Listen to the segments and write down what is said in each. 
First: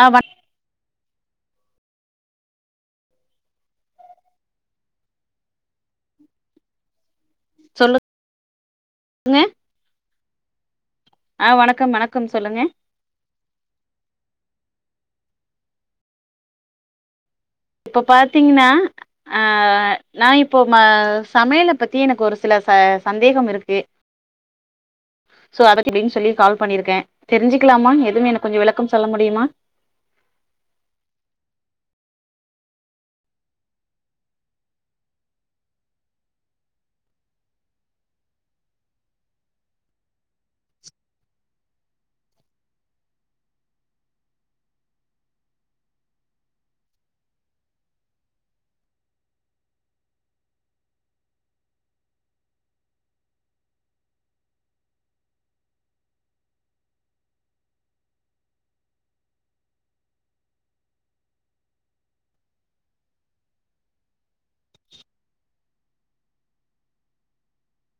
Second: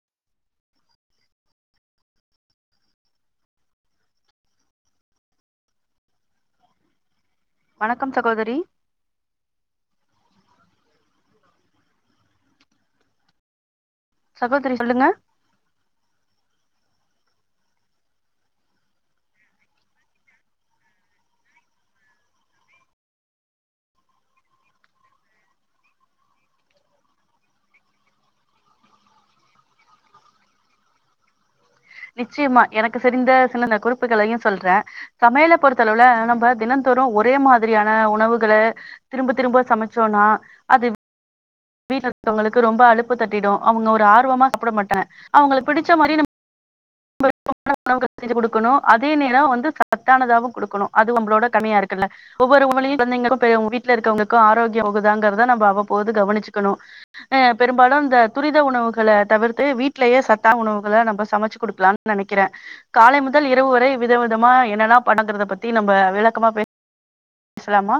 ஆ வ வணக்கம் சகோதரி ங்க ஆ வணக்கம் வணக்கம் சொல்லுங்க சகோதரி சொல்லுங்க இப்போ பாத்தீங்கன்னா ஆ நா இப்போ சமையல பத்தி எனக்கு ஒரு சில ச சந்தேகம் இருக்கு சோ [unintelligible] அப்டின்னு சொல்லி கால் பண்ணிருக்கே தெரிஞ்சுக்கலாமா எதுவு எனக்கு கொஞ்சோ விளக்கம் சொல்ல முடியுமா நிச்சயமா எனக்கு தெரிந்த சின்னன்ன குறிப்புகளையு சொல்றே சமையல பொறுத்த அளவுல நம்ப தினந்தோறு ஒரே மாதிரியான உணவுகள திரும்ப திரும்ப சமச்சோன்னா அது வீட்ல இருக்கவங்களுக்கு ரொம்ப அழுப்பு தட்டிடு அவங்க ஒரு ஆர்வமா சாப்பிட மாட்டாங்க அவங்களுக்கு பிடிச்ச மாரி நம் உணவுக்ள் செஞ்சு குடுக்கணு அதே நேரோ வந்து சத்தானதாவு குடுக்கணு அது நம்மளோட கடமையா இருக்குல்ல ஒவ்வொரு [unintelligible] கொழந்தைகளு பெரியவங்களு வீட்ல இருக்கவங்கக்கு ஆரோக்கிய [unintelligible] அவ்வப்போது கவனச்சிக்கணு ஆ பெரும்பாலு இந்த துரித உணவுகள தவிர்த்து வீட்லயே சத்தா உணவுகள நம்ம சமச்சு குடுக்கலானு நெனைக்கிறே காலை முதல் இரவு வரை வித விதமா என்னென்னா பண்ணுங்கறத பத்தி நம்ம விளக்கமா பேச பேசலாமா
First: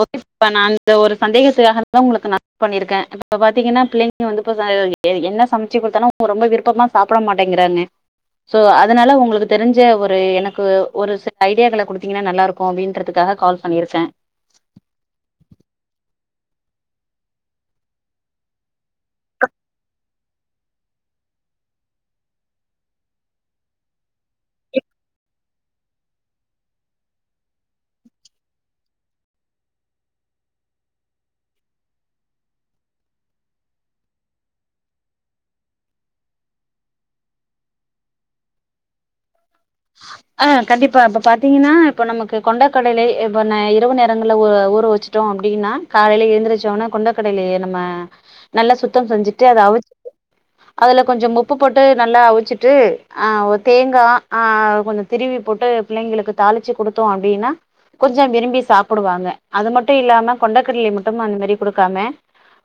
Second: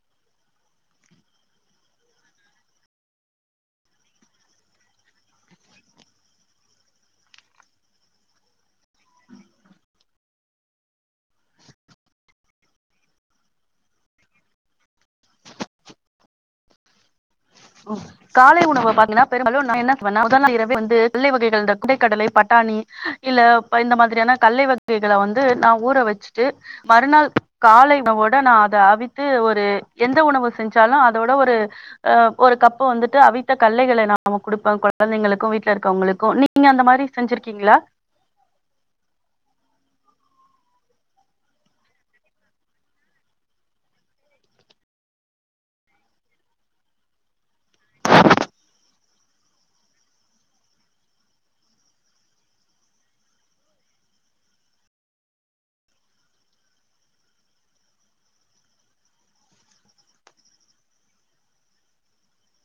ஓகே [unintelligible] நாஇந்த ஒரு சந்தேகத்துகாக தா உங்களுக்கு நா [unintelligible] பண்ணியிருக்கே இப்ப பாத்தீங்கன்னா பிள்ளிங்க ங்க வந்து இப்ப என்ன சமச்சு குடுத்தாலும் ரொம்ப விருப்பமா சாப்பிட மாட்டேங்கிறாங்க சோ அதனால உங்களுக்கு தெரிஞ்ச ஒரு எனக்கு ஒரு சில ஐடியாக்கள குடுத்தீங்கன்னா நல்லா இருக்கு அப்பிடின்றதுக்காக கால் பண்ணியிருக்கே ஓ காலை உணவு பாத்தீங்கன்னா பெரும்பாலு நா என்ன பண்ண மொதல் நாள் இரவே வந்து பிள்ளை வகைகள் இந்த கொண்டைக்கடலை பட்டாணி இல்ல இந்த மாதிரியான கல்லை வகைகள வந்து நா ஊற வச்சுட்டு மறுநாள் காலை உணவோட நா அத அவித்து ஒரு எந்த உணவு செஞ்சாலு அதோட ஒரு ஆ ஒரு கப்பு வந்துட்டு அவித்த கல்லைகள நா குடுப்பே கொழந்தைங்களுக்கு வீட்லருக்கவங்களுக்கு நீங்க அந்த மாரி செஞ்சுரு க்கீங்ளா ச ஆ கண்டிப்பா இப்ப பாத்தீங்கன்னா இப்போ நமக்கு கொண்டக்கடலை இப்ப நை இரவு நேரங்கள்ல ஊ ஊற வச்சு ட்டோ அப்டின்னா காலைல எழ்ந்திரிச்சோன கொண்டக்கடலைய நம்ம நல்லா சுத்தம் செஞ்சிட்டு அத அவுச்சிட்டு அதுல கொஞ்சம் உப்பு போட்டு நல்லா அவுச்சிட்டு ஆ ஒ தேங்கா ஆ கொஞ்சொ திருவி போட்டு பிள்ளைங்ளுக்கு தாளிச்சு குடுத்தோ அப்டின்னா கொஞ்சம் விரும்பி சாப்புடுவாங்க அது மட்டு இல்லாம கொண்டக்கட்லய மட்டும் அந் மாரி குடுக்காம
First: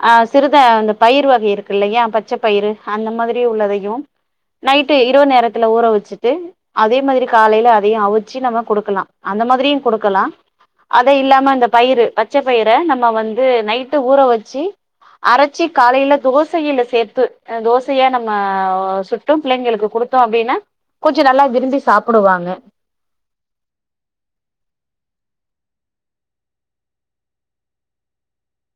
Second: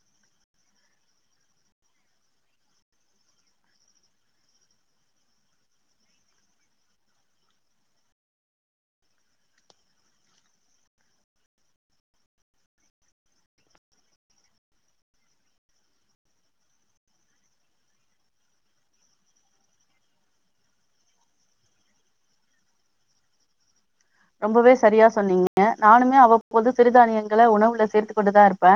ஆ சிறுதா அந்த பயிற் வகை இருக்கு இல்லயா பச்ச பயிறு அந்த மாதிரி உள்ளதயு நைட்டு இரவு நேரத்துல ஊற வச்சுட்டு அதே மாதிரி காலைல அதயு அவிச்சு நம்ம குடுக்கலா அந்த மாதிரியு குடுக்கலா அதே இல்லாம இந்த பயிறு பச்ச பயிற நம்ம வந்து நைட்டு ஊற வச்சு அரச்சி காலைல தோசயில சேத்து தோசயா நம்ம சு ட்டு பிள்ளைங்களுக்கு குடுத்தோ அப்டின்னா கொஞ்சொ நல்லா விரும்பி சாப்புடுவாங்க ரொம்பவே சரியா சொன்னீங்க நானுமே அவ்வப்போது சிறுதானியங்கள உணவுல சேர்த்து கொண்டுதாருப்பே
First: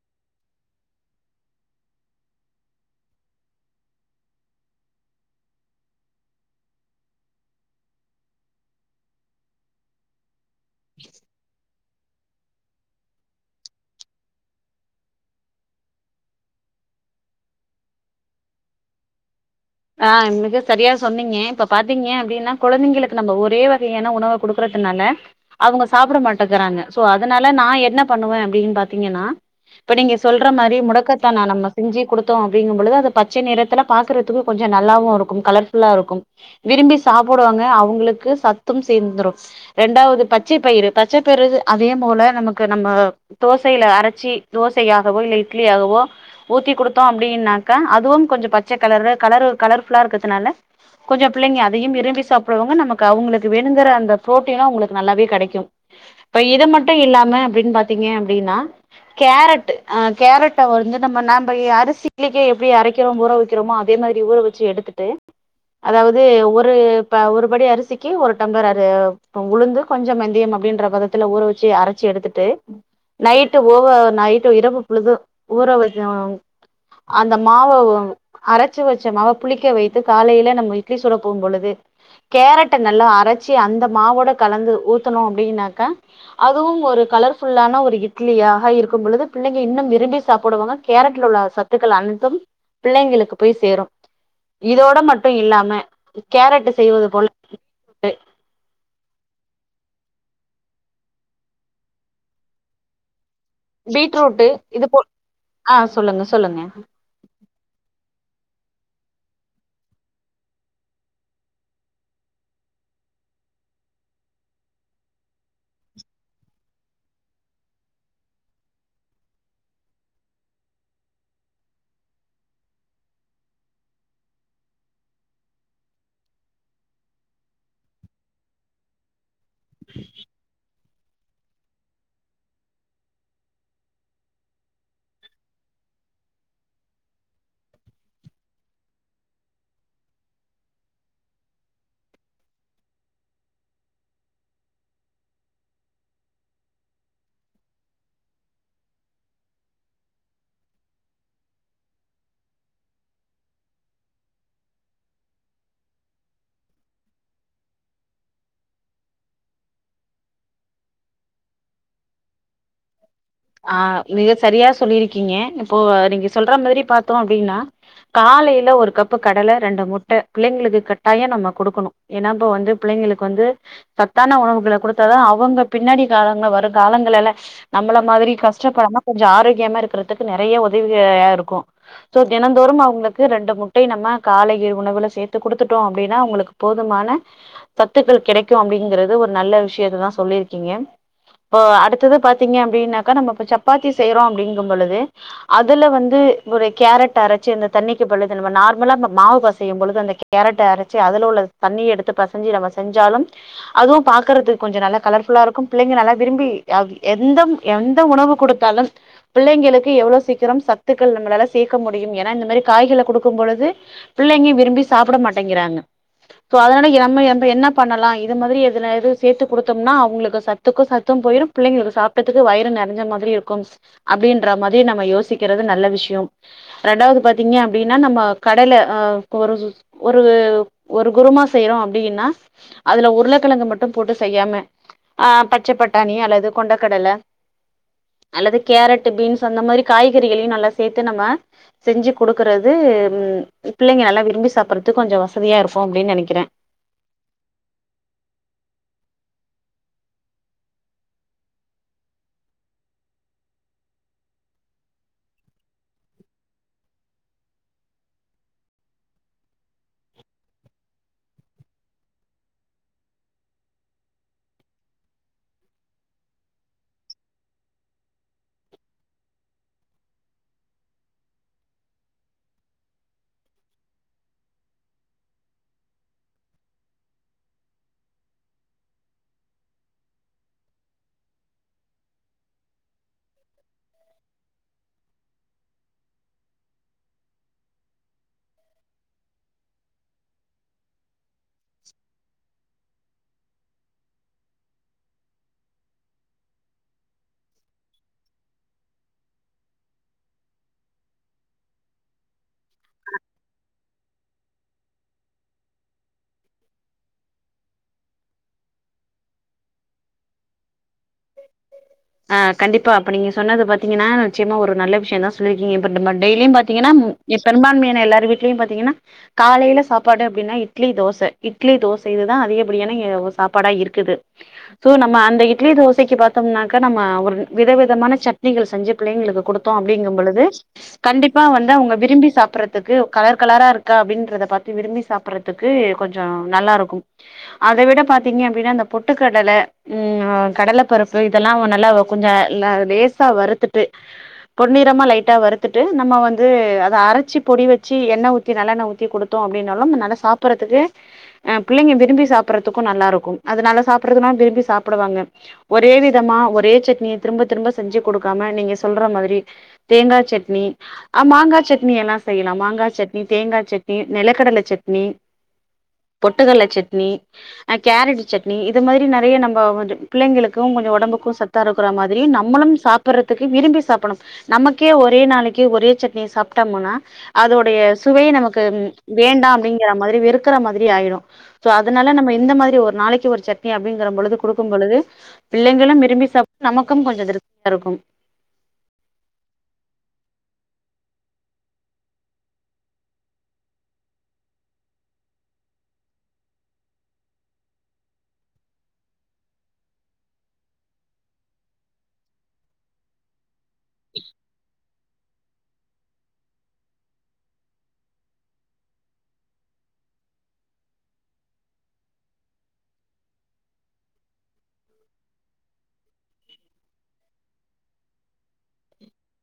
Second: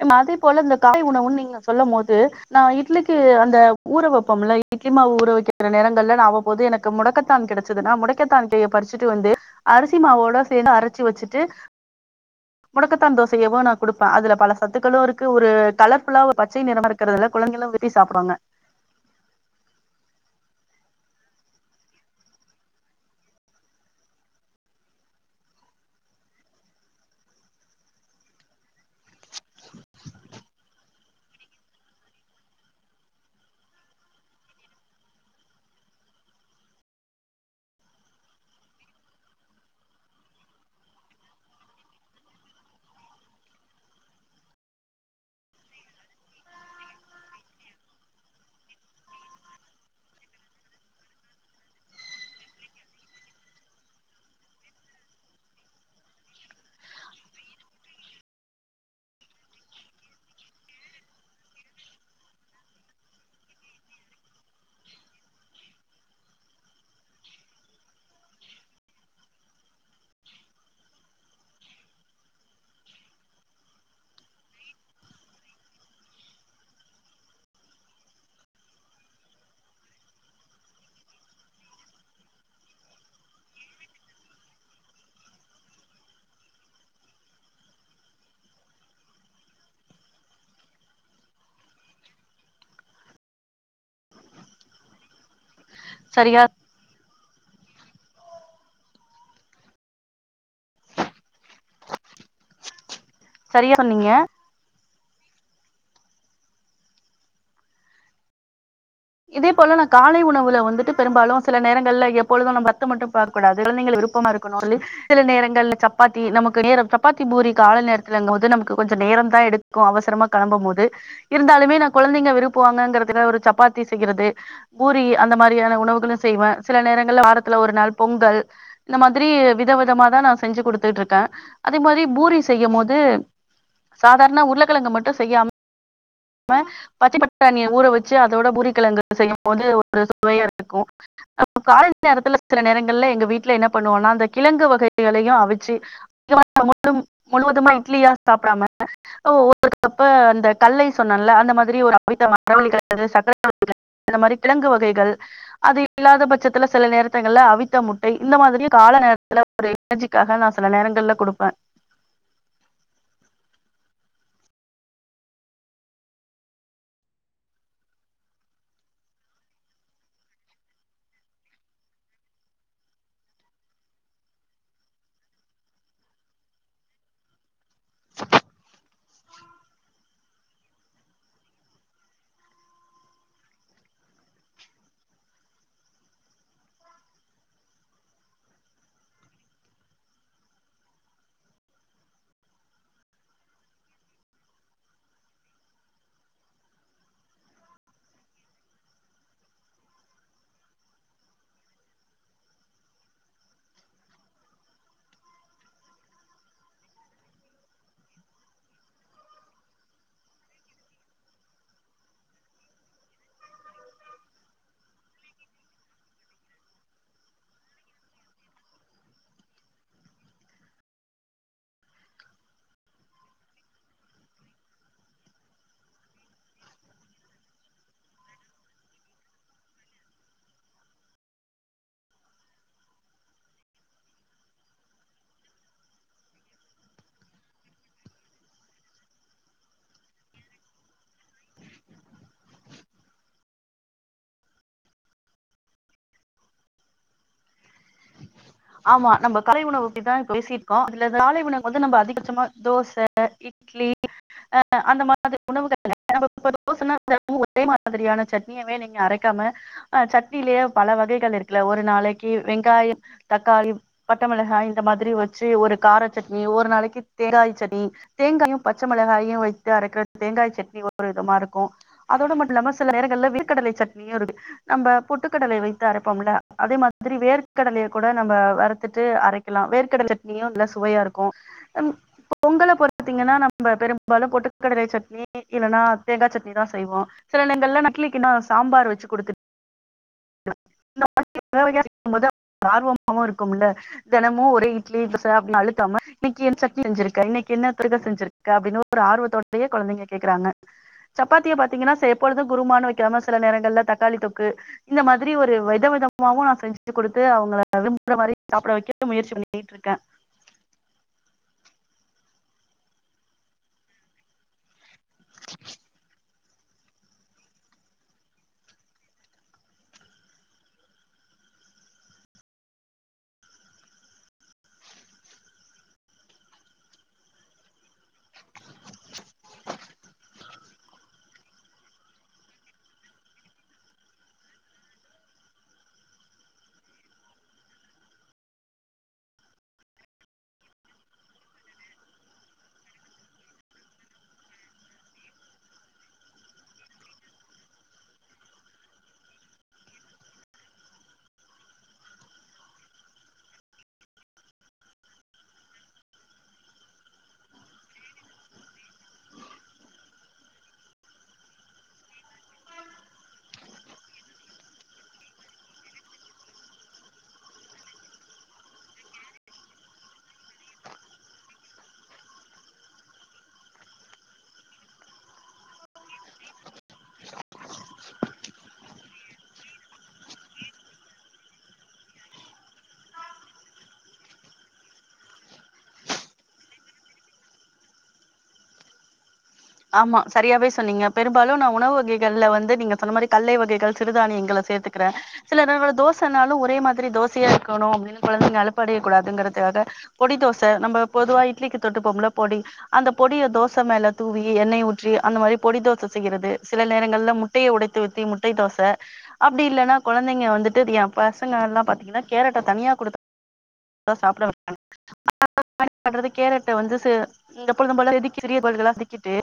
நம் அதே போல இந்த காலை உணவுன் நீங்க சொல்லம் போது நா இட்லிக்கு அந்த ஊற வப்போம்ல இட்லி மாவு ஊற வைக்கிற நேரங்கள்ல நா அவ்வப்போது எனக்கு முடக்கத்தான் கெடச்சதுன்னா முடக்கத்தான் எலைய பறிச்சுட்டு வந்து அரிசி மாவோட சேத்து அரச்சு வச்சுட்டு [inaudible] முடக்கத்தான் தோசயாவு நா குடுப்பே அதுல பல சத்துக்களு இருக்கு ஒரு கலர்ஃபுல்லா ஒரு பச்சை நிறமாரு க்றதுல கொழந்தைகளு விரும்பி சாப்டுவாங்க ஆ மிக சரியா சொன்னீங்க இப்ப பாத்தீங்க அப்டின்னா கொழந்தைங்களுக்கு நம்ம ஒரே வகையான உணவ குடுக்கற்துனால அவுங்க சாப்புட மாட்டக்றாங்க ஸோ அதனால நா என்ன பண்ணுவே அப்டின் பாத்தீங்கன்னா இப்ப நீங்க சொல்ற மாரி முடக்கத்தான நம்ம செஞ்சு குடுத்தோ அப்டிங்கம்பொழுது அது பச்சை நிறத்துல பாக்குறதுக்கு கொஞ்சொ நல்லாவு இருக்கும் கலர்ஃபுல்லாருக்கும் விரும்பி சாப்புடுவாங்க அவுங்களுக்கு சத்தும் சேர்ந்துரும் ரெண்டாவ்து பச்சை பயிறு பச்ச பயிறுது அதே போல நமக்கு நம்ம தோசைல அரைச்சு தோசயாகவோ இல்ல இட்லியாகவோ ஊத்தி குடுத்தோ அப்டின்னாக்க அதுவும் கொஞ்ச பச்ச கலர்ல கலரு கலர்ஃபுல்லா இருக்கத்துனால கொஞ்சோ புள்ளைங்க அதயும் விரும்பி சாப்டுவாங்க நமக்கு அவுங்களுக்கு வேணுங்ற அந்த ப்ரோட்டினு அவுங்ளுக்கு நல்லாவே கெடைக்கும் இப்ப இது மட்டு இல்லாம அப்டின் பாத்தீங்க அப்டின்னா கேரெட்டு ஆ கேரெட்ட வந்து நம்ம நம்ப அரிசி லிக்கே எப்டி அரைக்கிறோம் ஊற வக்கிறோமோ அதே மாதிரி ஊற வச்சு எடுத்துட்டு அதாவ்து ஒரு ப ஒரு படி அரிசிக்கி ஒரு டம்ளர் அரு உளுந்து கொஞ்சம் வெந்தயம் அப்டின்ற பதத்துல ஊற வச்சு அரச்சு எடுத்துட்டு நைட்டு ஓவ நைட்டு இரவு பொழுது ஊற வச்ச அந்த மாவ அர ச்சு வச்ச மாவ புளிக்க வைத்து காலைல நம்ம இட்லி சுட போம்பொழுது கேரெட்ட நல்லா அரச்சி அந்த மாவோட கலந்து ஊத்துனோ அப்டின்னாக்கா அதுவும் ஒரு கலர்ஃபுல்லான ஒரு இட்லியாக இருக்கும் பொழுது பிள்ளைங்க இன்னும் விரும்பி சாப்பிடுவாங்க கேரட்ல உள்ள சத்துக்கள் அன்த்தும் பிள்ளைங்களுக்கு போய் சேரும் இதோட மட்டு இல்லாம சரியா கேரட்டு செய்வது போல சரியா சொன்னீங்க பீட்ரூட்டு இது போல் ஆ சொல்லுங்க சொல்லுங்க இதே போல நா காலை உணவுல வந்துட்டு பெரும்பாலு சில நேரங்கள்ல எப்பொழுது நம்ம பத்த மட்டு பார் க்ககூடாதுனு குழந்தைங்க விருப்பமா இருக்கணு சொல்லி சில நேரங்கள்ல சப்பாத்தி நமக்கு நேரம் சப்பாத்தி பூரி கால நேரத்துலங்க போது நமக்கு கொஞ்சோ நேரம் தா எடுக் கு அவசரமா கெளம்பு போது இருந்தாலுமே நா குழந்தைங்க விருப்புவாங்கறதுக்காக ஒரு சப்பாத்தி செய்யுறது பூரி அந்த மாரியான உணவுகளு செய்வே சில நேரங்கள்ல வாரத்துல ஒரு நாள் பொங்கல் இந்த மாதிரி வித விதமா தா நா செஞ்சு குடுத்துட்டு இருக்கே அதே மாரி பூரி செய்யு போது சாதார்ண உருளக்கெழங்கு மட்டு செய்யா ம பச்சி பட்டாணிய ஊற வச்சு அதோட பூரி கெழங்கு செய்யு போது ஒரு சுவையா இருக்கு அப்ப காலை நேரத்துல சில நேரங்கள்ல எங்க வீட்ல என்ன பண்ணுவோனா அந்த கிழங்கு வகைகளையு அவுச்சு முழு முழுவதுமா இட்லியா சாப்டாம ஒரு கப்ப அந்த கல்லை சொன்னேல அந்த மாதிரி ஒரு அவித்த மரவள்ளி கெழங்கு சக்கரவள்ளி கெழங்கு அந்த மாரி கிழங்கு வகைகள் அது இல்லாத பட்சத்துல சில நேரத்தங்கள்ல அவித்த முட்டை இந்த மாரியு கால நேரத்துல ஒரு எனர்ஜிக்காக நா சில நேரங்கள்ல குடுப்பே ஆ மிக சரியா சொல்லியிருக்கீங்க இப்போ நீங்க சொல்ற மாரி பாத்தோ அப்டீனா காலைல ஒரு கப்பு கடல ரெண்டு முட்ட பிள்ளைங்களுக்கு கட்டாயோ நம்ம குடுக்கணு ஏன்னா இப்ப வந்து பிள்ளைங்களுக்கு வந்து சத்தான உணவுகள குடுத்தாதா அவுங்க பின்னாடி காலங்கள வரு காலங்களல நம்மள மாதிரி கஷ்டப்படாம கொஞ்சோ ஆரோக்கியமா இருக்கிறதுக்கு நெறய ஒதவியா இருக்கு சோ தினந்தோறும் அவுங்களுக்கு ரெண்டு முட்டை நம்ம காலை உணவுல சேத்து குடுத்துட்டோ அப்டின்னா அவுங்களுக் போதுமான சத்துக்கள் கிடைக்கு அப்டிங்கறது ஒரு நல்ல விஷயத்ததா சொல்லியிருக்கீங்க இப்போ அடுத்தத பாத்தீங்க அப்டின்னாக்கா நம்ம இப்ப சப்பாத்தி செய்றோ அப்டிங்க பொழுது அதுல வந்து ஒரு கேரட் அரச்சு அந்த தண்ணிக்கு பொழுது நம்ம நார்மலா அந்த மாவு பெசய்யு பொழுது அந்த கேரட்ட அரச்சு அதுல உள்ள தண்ணி எடுத்து பெசஞ்சு நம்ம செஞ்சாலு அதுவு பாக்குறதுக்கு கொஞ்சோ நல்லா கலர்ஃபுல்லா இருக்கு பிள்ளைங்க நல்லா விரும்பி அது எந்த எந்த உணவு குடுத்தாலும் பிள்ளைங்களுக்கு எவ்ளோ சீக்கிரம் சத்துக்கள் நம்மளால சேக்க முடியும் ஏன்னா இந்த மாரி காய்கள குடுக்கும் பொழுது பிள்ளைங்க விரும்பி சாப்ட மாட்டேங்கிறாங்க சோ அதனால எ நம்ம நம்ப என்ன பண்ணலா இது மாரி எதுலயாது சேத்து குடுத்தோம்னா அவுங்களுக்கு சத் துக்கு சத்து போயிரு பிள்ளைளுக்கு சாப்ட்ட துக்கு வயிறு நெறஞ்ச மாதிரி இருக்கும் அப்டின்ற மாரி நம்ம யோசிக்கிறது நல்ல விஷ்யோம் ரெண்டாவுது பாத்தீங்க அப்டின்னா நம்ம கடல ஆ கொரு ஒரு ஒரு குருமா செய்றோ அப்டின்னா அதுல உருளக்கெழங்கு மட்டு போட்டு செய்யாம ஆ பச்சை பட்டாணி அல்லது கொண்டக்கடல அல்லது கேரட்டு பீன்ஸ் அந்த மாரி காய்கறிகளையு நல்லா சேத்து நம்ம செஞ்சு குடுக்குறது பிள்ளைங்க நல்லா விரும்பி சாப்புறதுக்கு கொஞ்சோ வசதியாக இருக்கு அப்டின் நெனக்கிறே ஆமா நம்ப காலை உணவு அப்டிதா பேசிருக்கோ அதுல காலை உணவு வந்து நம்ப அதிகபட்சமா தோச இட் லி அ அந்த மாதிரி உணவுகள் இப்ப தோசனா தெனமு ஒரே மாதிரியான சட்னியவே நீங்க அரைக்காம ஆ சட்னியிலயே பல வகைகள் இருக்குல ஒரு நாளைக்கு வெங்காய தக்காளி பட்டமெளகாய் இந்த மாதிரி வச்சு ஒரு கார சட்னி ஒரு நாளைக்கு தேங்காய் சட்னி தேங்காயு பச்ச மிளகாயு வைத்து அரைக்ற தேங்காய் சட்னி ஒரு விதமா இருக்கு அதோட மட்டு இல்லாம சில நேரங்கள்ல வேர்க்கடலை சட்னியு இருக்கு நம்ப பொட்டுக்கடலை வைத்து அரைப்போம்ல அதே மாதிரி வேர்க் கடலய கூட நம்ம வருத்துட்டு அரைக்கலா வேர்க்கடல சட்னியு நல்லா சுவையா இருக்கு பொங்கல பொருத்தீங்கன்னா நம்ம பெரும்பாலு பொட்டுக்கடலை சட்னி இல்லனா தேங்கா சட்னி தா செய்வோ சில நேரங்கல்ல இட்லிக்கு நா சாம்பார் வச்சு குடுத்துட் இந்த மாரி வகவகயா வைக்கும் போது ஆர்வமாவு இருக்குமுல்ல தெனமு ஒரே இட்லி தோச அப்டினு அழுத்தாம இன்னைக்கி என்ன சட்னி செஞ்சிருக்க இன்னைக்கி என்ன இப்டிதா செஞ்சுருக் க அப்டின்னு ஒரு ஆர்வத்தோடயே கொழந்தைங்க கேக்குறாங்க சப்பாத்திய பாத்தீங்கன்னா சரி எப்பொழுது குருமானு வைக்காம சில நேரங்கள்ல தக்காளி தொக்கு இந்த மாதிரி ஒரு வித விதமாவு நா செஞ்சு குடுத்து அவுங்கள விரும்புற மாரி சாப்ட வைக்க முயற்சி பண்ணி ருக்கே ஆ கண்டிப்பா அப்ப நீங்க சொன்னது பாத்தீங்கன்னா நிச்சயமா ஒரு நல்ல விஷ்யந்தா சொல்லிருக்கீங்க இப்ப டப்ப டெய்லியு பாத்திங்கன்னா இ பெரும்பான்மையான எல்லாரு வீட்லயு பாத்தீங்கன்னா காலேல சாப்பாடு அப்டினா இட்லி தோச இட்லி தோச இதுதா அதிகப்படியான எ வொ சாப்பாடா இருக்குது சோ நம்ம அந்த இட்லி தோசைக்கு பாத்தோம்னாக் க நம்ம ஒரு வித விதமான சட்னிகள் செஞ்சு பிள்ளைங்களுக்கு குடுத்தோ அப்படிங்கம் பொழுது கண்டிப்பா வந்து அவுங்க விரும்பி சாப்பற்றதுக்கு கலர் கலரா இருக்கா அப்டின்றத பாத்து விரும்பி சாப் பற்றதுக்கு கொஞ்சோ நல்லாருக்கு அத விட பாத்தீங்க அப்டினா இந்த பொட்டுக்கடல ம் கடல பருப்பு இதல்லா நல்லாவ கொஞ்ச ல லேசா வறுத்துட்டு பொன்னிரமா லைட்டா வறுத்துட்டு நம்ம வந்து அத அரச்சு பொடி வச்சு எண்ண ஊத்தி நல்லண்ண ஊத்தி குடுத் தோ அப்டின்னாலு நல்ல சாப்பற்றதுக்கு அ பிள்ளைங்க விரும்பி சாப்பற்றதுக்கு நல்லாருக்கும் அதுனால சாப்பற்றதுனா விரும்பி சாப்புடுவாங்க ஒரே வி விதமா ஒரே சட்னிய திரும்ப திரும்ப செஞ்சு குடுக்காம நீங்க சொல்ற மாரி தேங்கா சட்னி ஆ மாங்கா சட்னி எல்லா செய்யலா மாங்கா சட்னி தேங்கா சட்னி நிலக்கடல சட்னி பொட்டுக்கல்ல சட்னி ஆ கேரட்டு சட்னி இது மாரி நெறைய நம்ம கொஞ்சோ பிள்ளைங்களுக்கு கொஞ்சோ ஒடம்புக்கு சத்தா இருக்கற மாதிரி நம்மளும் சாப்பற்றதுக்கு விரும்பி சாப்பணும் நமக்கே ஒரே நாளக்கி ஒரே சட்னிய சாப்ட்டோமுனா அதோடைய சுவையே நமக்கு வேண்டா அப்டிங்கற மாரி வெறுக்குற மாதிரி ஆயிறு சோ அதுனால நம்ம இந்த மாதிரி ஒரு நாளைக்கு ஒரு சட்னி அப்டிங்கற பொழுது குடுக்கும் பொழுது பிள்ளைங்களும் விரும்பி சாப் நமக்கு கொஞ்சம் திருப்தியா இருக்கும் ஆமா சரியாவே சொன்னீங்க பெரும்பாலு நா உணவு வகைகள்ல வந்து நீங்க சொன்ன மாரி கல்லை வகைகள் சிறுதானியங்கள சேத் த்துக்குறே சில நேரோ தோசனாலு ஒரே மாதிரி தோசையா இருக்கணு அப்டினு கொழந்தைங்க அலுப்படைய கூடாதுங்கறதுக்காக பொடி தோச நம்ம பொதுவா இட்லிக்கு தொட்டுபோம்ல பொடி அந்த பொடிய தோச மேல தூவி எண்ணெய் ஊற்றி அந்த மாரி பொடி தோச செய்றது சில நேரங்கள்ல முட்டைய உடைத்து ஊத்தி முட்டை தோச அப்டி இல்லன்னா கொழந்தைங்க வந்துட்டு ஏ பசங்க எல்லா பாத்தீங்கன்னா கேரட்ட தனியா குடுத் தா சாப்ட மாட்டாங்க [inaudible] என்னா பண்றது கேரட்ட வந்து ச எப்பொழுதும் போல செதுக்கி சிரிய பல்லுகளா சிக்கிட்டு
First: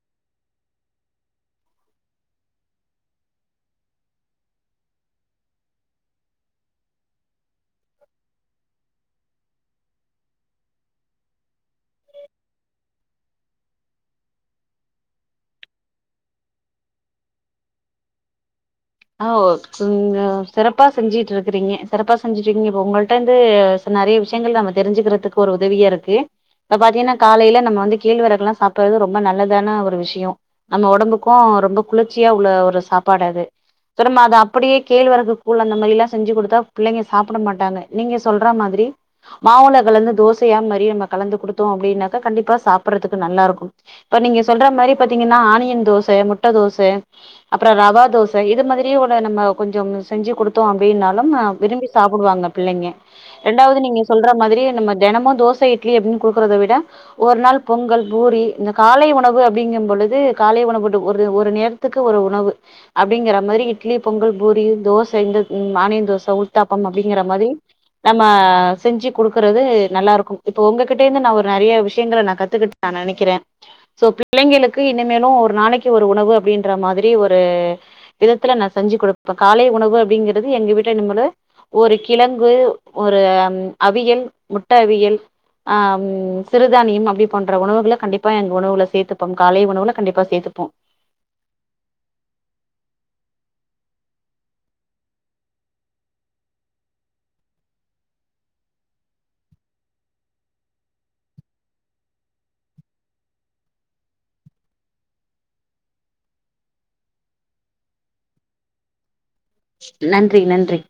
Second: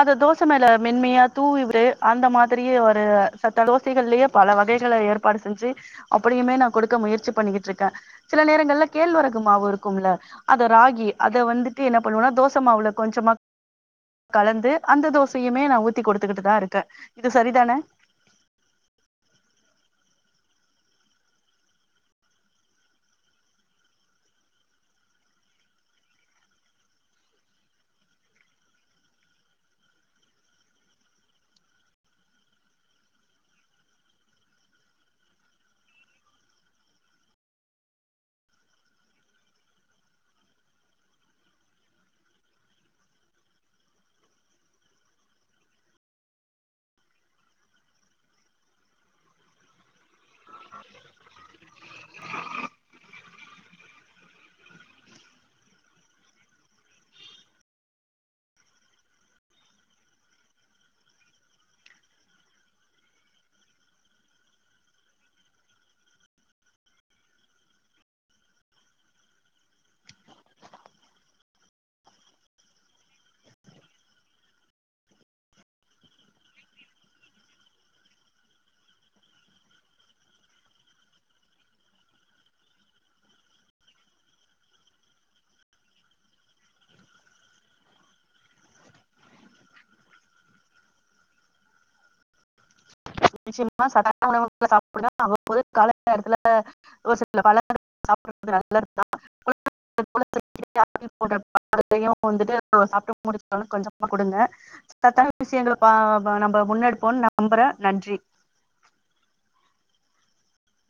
அத தோச மேல மென்மையா தூவி விட்டு அந்த மாதிரியே ஒரு சத்தா தோசைகல்லயே பல வகைகளை ஏற்பாடு செஞ்சு அப்பிடியுமே நா குடுக்க முயற்சி பண்ணிக்கிட்டு இருக்கே சில நேரங் நல்ல கேழ்வரகு மாவு இருக்குமுல்ல அத ராகி அத வந்துட்டு என்ன பண்ணுவனா தோச மாவுல கொஞ்சமா கலந்து அந்த தோசையுமே நா ஊத்தி குடுக்கிட்டு தா இருக்கே இது சரிதான ஆ சுங்க சிறப்பா செஞ்சுட்டு இருக்குறீங்க சிறப்பா செஞ்சுட்டு இருக்கீங்க இப்ப உங்கள்ட்ட இருந்து நறைய விஷயங்கள் நம்ம தெரி்ஞ்சுக்கிறதுக்கு ஒரு உதவியா இருக்கு இப்ப பாத்தீங்கனா காலைல நம்ம வந்து கேழ்வரகுலா சாப்புறது ரொம்ப நல்லதான ஒரு விஷ்யொ நம்ம ஒடம்புக்கு ரொம்ப குளிர்ச்சியா உள்ள ஒரு சாப்பாடு அது சோ நம்ம அத அப்டியே கேழ்வரகு கூழ் அந்த மாரிலா செஞ்சு குடுத்தா பிள்ளைங்க சாப்பிட மாட்டாங்க நீங்க சொல்ற மாதிரி மாவுல கலந்து தோசயா அந்த மாரி நம்ம கலந்து குடுத்தோ அப்டினாக்கா கண்டிப்பா சாப்புறதுக்கு நல்லா இருக்கு இப்ப நீங்க சொல்ற மாரி பாத்தீங்கனா ஆனியன் தோச முட்டை தோச அப்பறொ ரவா தோச இது மாதிரியே ஒரு நம்ம கொஞ்சொ செஞ்சு குடுத்தோ அப்டின்னாலும் விரும்பி சாப்டுவாங்க பிள்ளைங்க ரெண்டாவது நீங்க சொல்ற மாதிரி நம்ம தினமு தோச இட்லி அப்டின் குடுக்குறத விட ஒரு நாள் பொங்கல் பூரி இந்த காலை உணவு அப்டிங்கும் பொழுது காலை உணவு ஒரு ஒரு நேர த்துக்கு ஒரு உணவு அப்டிங்கிற மாரி இட்லி பொங்கல் பூரி தோச இந்த ஆனியன் தோச உத்தாப்பம் அப்டிங்கிற மாரி நம்ம செஞ்சு குடுக்குறது நல்லாருக்கு இப்போ உங்ககிட்டேருந்து நா ஒரு நறிய விஷயங்கல நா கத்துக்கிட்ட நா நெனைக்கிறே சோ பிள்ளைங்களுக்கு இனிமேலும் ஒரு நாளைக்கு ஒரு உணவு அப்டின்ற மாதிரி ஒரு விதத்துல நா செஞ்சு குடுப்பே காலை உணவு அப்டிங்கறது எங்க வீட்ல இனிமேலு ஒரு கிழங்கு ஒரு அவியல் முட்ட அவியல் ஆ ம் சிறுதானியம் அப்டி போன்ற உணவுகள கண்டிப்பா எங்க உணவுல சேர்த்துப்பம் காலை உணவுல கண்டிப்பா சேர்த்துப்போம் நிச்சயமா சத்தான உணவு பொருள்கள சாப்பிடுங்க அவ்வப்போது காலை நேரத்துல ஒரு சில பழங்கள் சாப்பிறது நல்லதுதா [inaudible] [unintelligible] வந்துட்டு சாப்டு முடிச்சாலு கொஞ்சமா குடுங்க சத்தான விஷயங்கள ப ப நம்ம முன்னெடுப்போம் நம்புறே நன்றி நன்றி நன்றி